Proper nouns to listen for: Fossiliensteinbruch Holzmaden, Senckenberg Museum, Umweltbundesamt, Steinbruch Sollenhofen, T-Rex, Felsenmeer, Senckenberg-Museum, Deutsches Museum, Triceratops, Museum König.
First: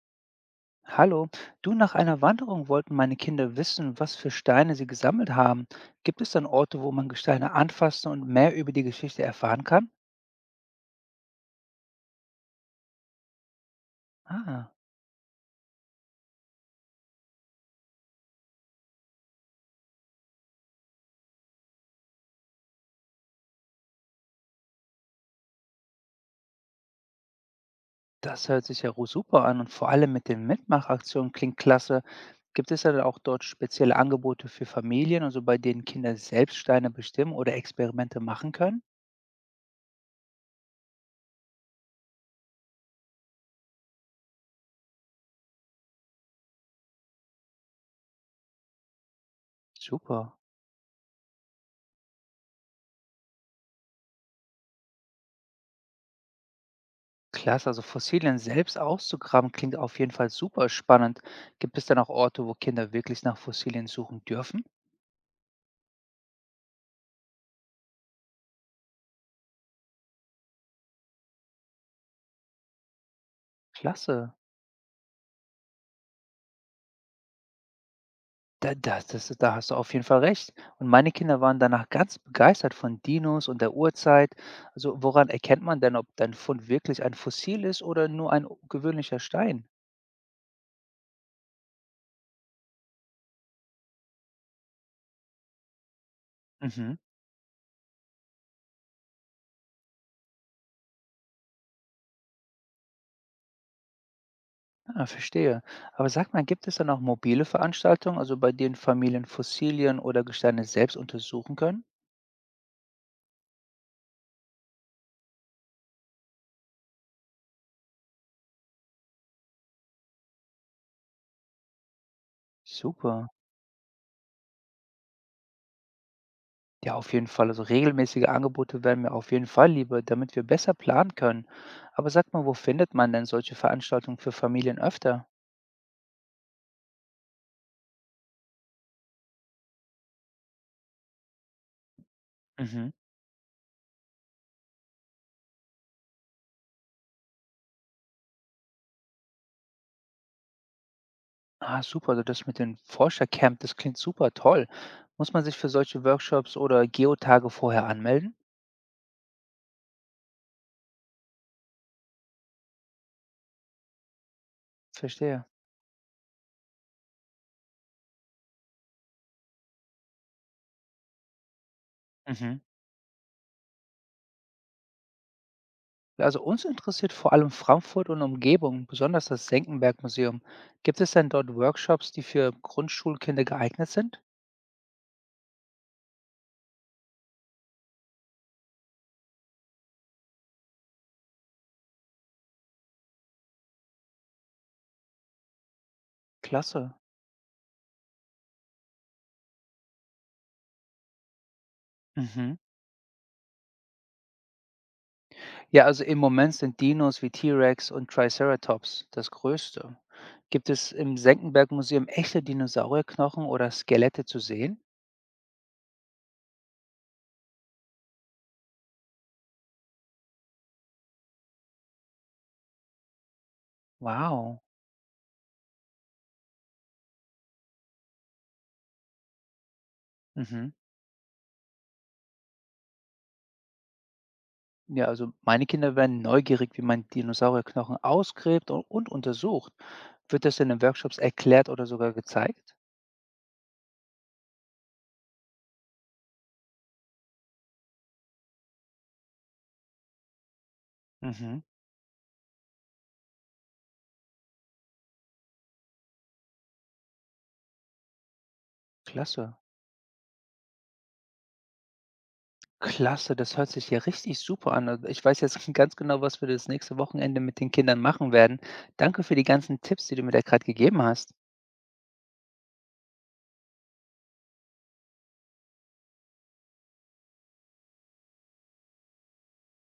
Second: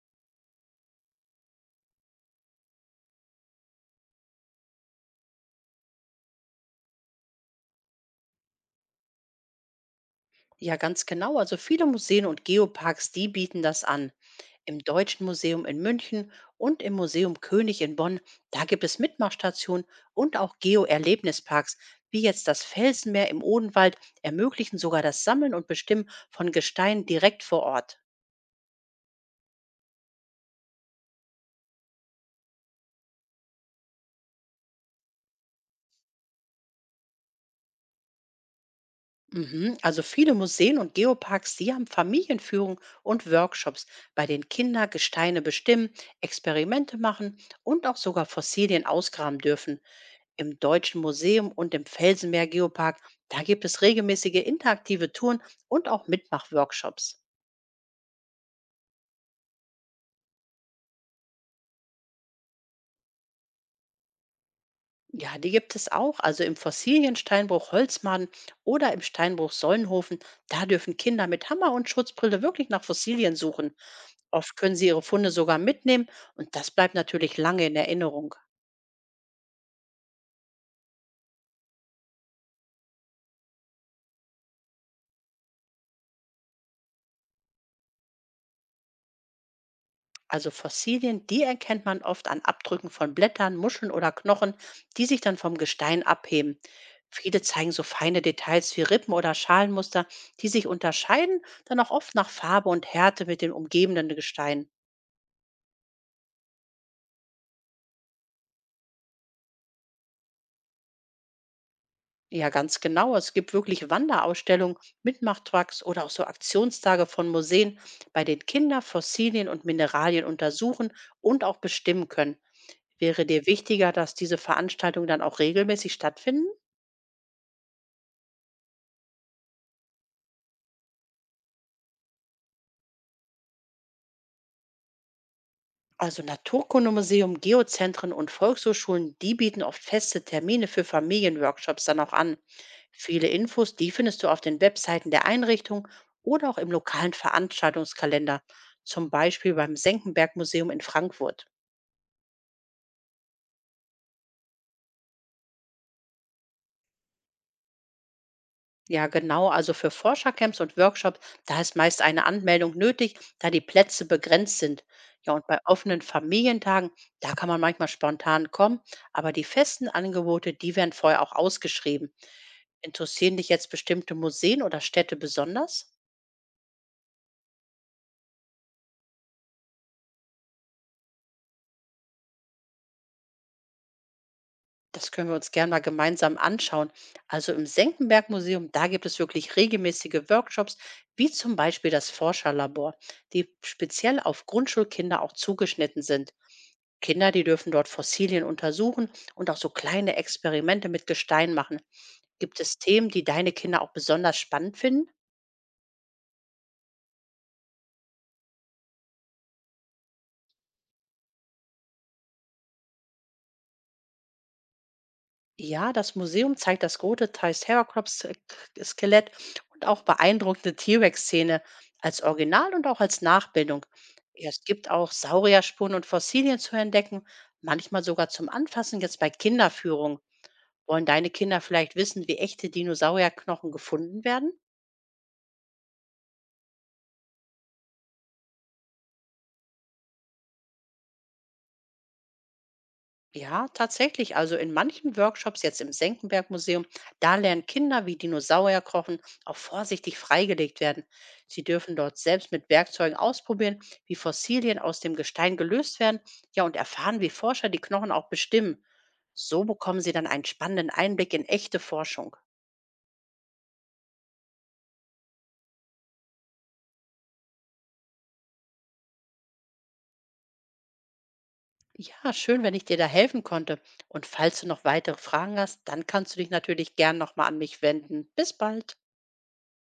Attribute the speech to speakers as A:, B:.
A: Hallo, du, nach einer Wanderung wollten meine Kinder wissen, was für Steine sie gesammelt haben. Gibt es dann Orte, wo man Gesteine anfassen und mehr über die Geschichte erfahren kann?
B: Ja, ganz genau. Also viele Museen und Geoparks, die bieten das an.
A: Ah,
B: Im Deutschen Museum in München und im Museum König in Bonn, da gibt es Mitmachstationen und auch Geo-Erlebnisparks, wie jetzt das Felsenmeer im Odenwald, ermöglichen sogar das Sammeln und Bestimmen von Gestein direkt vor Ort.
A: das hört sich ja super an und vor allem mit den Mitmachaktionen klingt klasse. Gibt es dann auch dort spezielle Angebote für Familien, also bei denen Kinder selbst Steine bestimmen oder Experimente machen können?
B: Mhm. Also viele Museen und Geoparks, die haben Familienführung und Workshops, bei denen Kinder Gesteine bestimmen, Experimente machen und auch sogar Fossilien ausgraben dürfen.
A: Super.
B: Im Deutschen Museum und im Felsenmeer Geopark, da gibt es regelmäßige interaktive Touren und auch Mitmachworkshops.
A: Klasse, also Fossilien selbst auszugraben klingt auf jeden Fall super spannend. Gibt es dann auch Orte, wo Kinder wirklich nach Fossilien suchen dürfen?
B: Ja, die gibt es auch. Also im Fossiliensteinbruch Holzmaden oder im Steinbruch Sollenhofen. Da dürfen Kinder mit Hammer und Schutzbrille wirklich nach Fossilien suchen.
A: Klasse.
B: Oft können sie ihre Funde sogar mitnehmen und das bleibt natürlich lange in Erinnerung.
A: Da das das da hast du auf jeden Fall recht. Und meine Kinder waren danach ganz begeistert von Dinos und der Urzeit. Also, woran erkennt man denn, ob dein Fund wirklich ein Fossil ist oder nur ein gewöhnlicher Stein?
B: Also Fossilien, die erkennt man oft an Abdrücken von Blättern, Muscheln oder Knochen, die sich dann vom Gestein abheben.
A: Mhm.
B: Viele zeigen so feine Details wie Rippen oder Schalenmuster, die sich unterscheiden, dann auch oft nach Farbe und Härte mit den umgebenden Gesteinen.
A: Ah, verstehe. Aber sag mal, gibt es dann auch mobile Veranstaltungen, also bei denen Familien Fossilien oder Gesteine selbst untersuchen können?
B: Ja, ganz genau. Es gibt wirklich Wanderausstellungen, Mitmachtracks oder auch so Aktionstage von Museen, bei denen Kinder Fossilien und Mineralien untersuchen und auch bestimmen können.
A: Super.
B: Wäre dir wichtiger, dass diese Veranstaltungen dann auch regelmäßig stattfinden?
A: Ja, auf jeden Fall. Also regelmäßige Angebote wären mir auf jeden Fall lieber, damit wir besser planen können. Aber sag mal, wo findet man denn solche Veranstaltungen für Familien öfter?
B: Also Naturkundemuseum, Geozentren und Volkshochschulen, die bieten oft feste Termine für Familienworkshops dann auch an.
A: Mhm.
B: Viele Infos, die findest du auf den Webseiten der Einrichtung oder auch im lokalen Veranstaltungskalender, zum Beispiel beim Senckenberg-Museum in Frankfurt.
A: Ah, super, also das mit dem Forschercamp, das klingt super toll. Muss man sich für solche Workshops oder Geotage vorher anmelden?
B: Ja, genau, also für Forschercamps und Workshops, da ist meist eine Anmeldung nötig, da die Plätze begrenzt sind. Ja,
A: Verstehe.
B: und bei offenen Familientagen, da kann man manchmal spontan kommen, aber die festen Angebote, die werden vorher auch ausgeschrieben.
A: Mhm.
B: Interessieren dich jetzt bestimmte Museen oder Städte besonders?
A: Also uns interessiert vor allem Frankfurt und Umgebung, besonders das Senckenberg-Museum. Gibt es denn dort Workshops, die für Grundschulkinder geeignet sind?
B: Das können wir uns gerne mal gemeinsam anschauen. Also im Senckenberg Museum, da gibt es wirklich regelmäßige Workshops, wie zum Beispiel das Forscherlabor, die speziell auf Grundschulkinder auch zugeschnitten sind.
A: Klasse.
B: Kinder, die dürfen dort Fossilien untersuchen und auch so kleine Experimente mit Gestein machen.
A: Mhm.
B: Gibt es Themen, die deine Kinder auch besonders spannend finden?
A: Ja, also im Moment sind Dinos wie T-Rex und Triceratops das Größte. Gibt es im Senckenberg-Museum echte Dinosaurierknochen oder Skelette zu sehen?
B: Ja, das Museum zeigt das rote Triceratops-Skelett und auch beeindruckende T-Rex-Szene als Original und auch als Nachbildung.
A: Wow.
B: Es gibt auch Saurierspuren und Fossilien zu entdecken, manchmal sogar zum Anfassen jetzt bei Kinderführungen.
A: Mhm.
B: Wollen deine Kinder vielleicht wissen, wie echte Dinosaurierknochen gefunden werden?
A: Ja, also meine Kinder werden neugierig, wie man Dinosaurierknochen ausgräbt und untersucht. Wird das denn in Workshops erklärt oder sogar gezeigt?
B: Ja, tatsächlich. Also in manchen Workshops, jetzt im Senckenberg-Museum, da lernen Kinder, wie Dinosaurier kochen, auch vorsichtig freigelegt werden.
A: Mhm,
B: Sie dürfen dort selbst mit Werkzeugen ausprobieren, wie Fossilien aus dem Gestein gelöst werden, ja, und erfahren, wie Forscher die Knochen auch bestimmen.
A: klasse.
B: So bekommen sie dann einen spannenden Einblick in echte Forschung.
A: Klasse, das hört sich ja richtig super an. Also ich weiß jetzt ganz genau, was wir das nächste Wochenende mit den Kindern machen werden. Danke für die ganzen Tipps, die du mir da gerade gegeben hast.
B: Ja, schön, wenn ich dir da helfen konnte. Und falls du noch weitere Fragen hast, dann kannst du dich natürlich gern nochmal an mich wenden. Bis bald.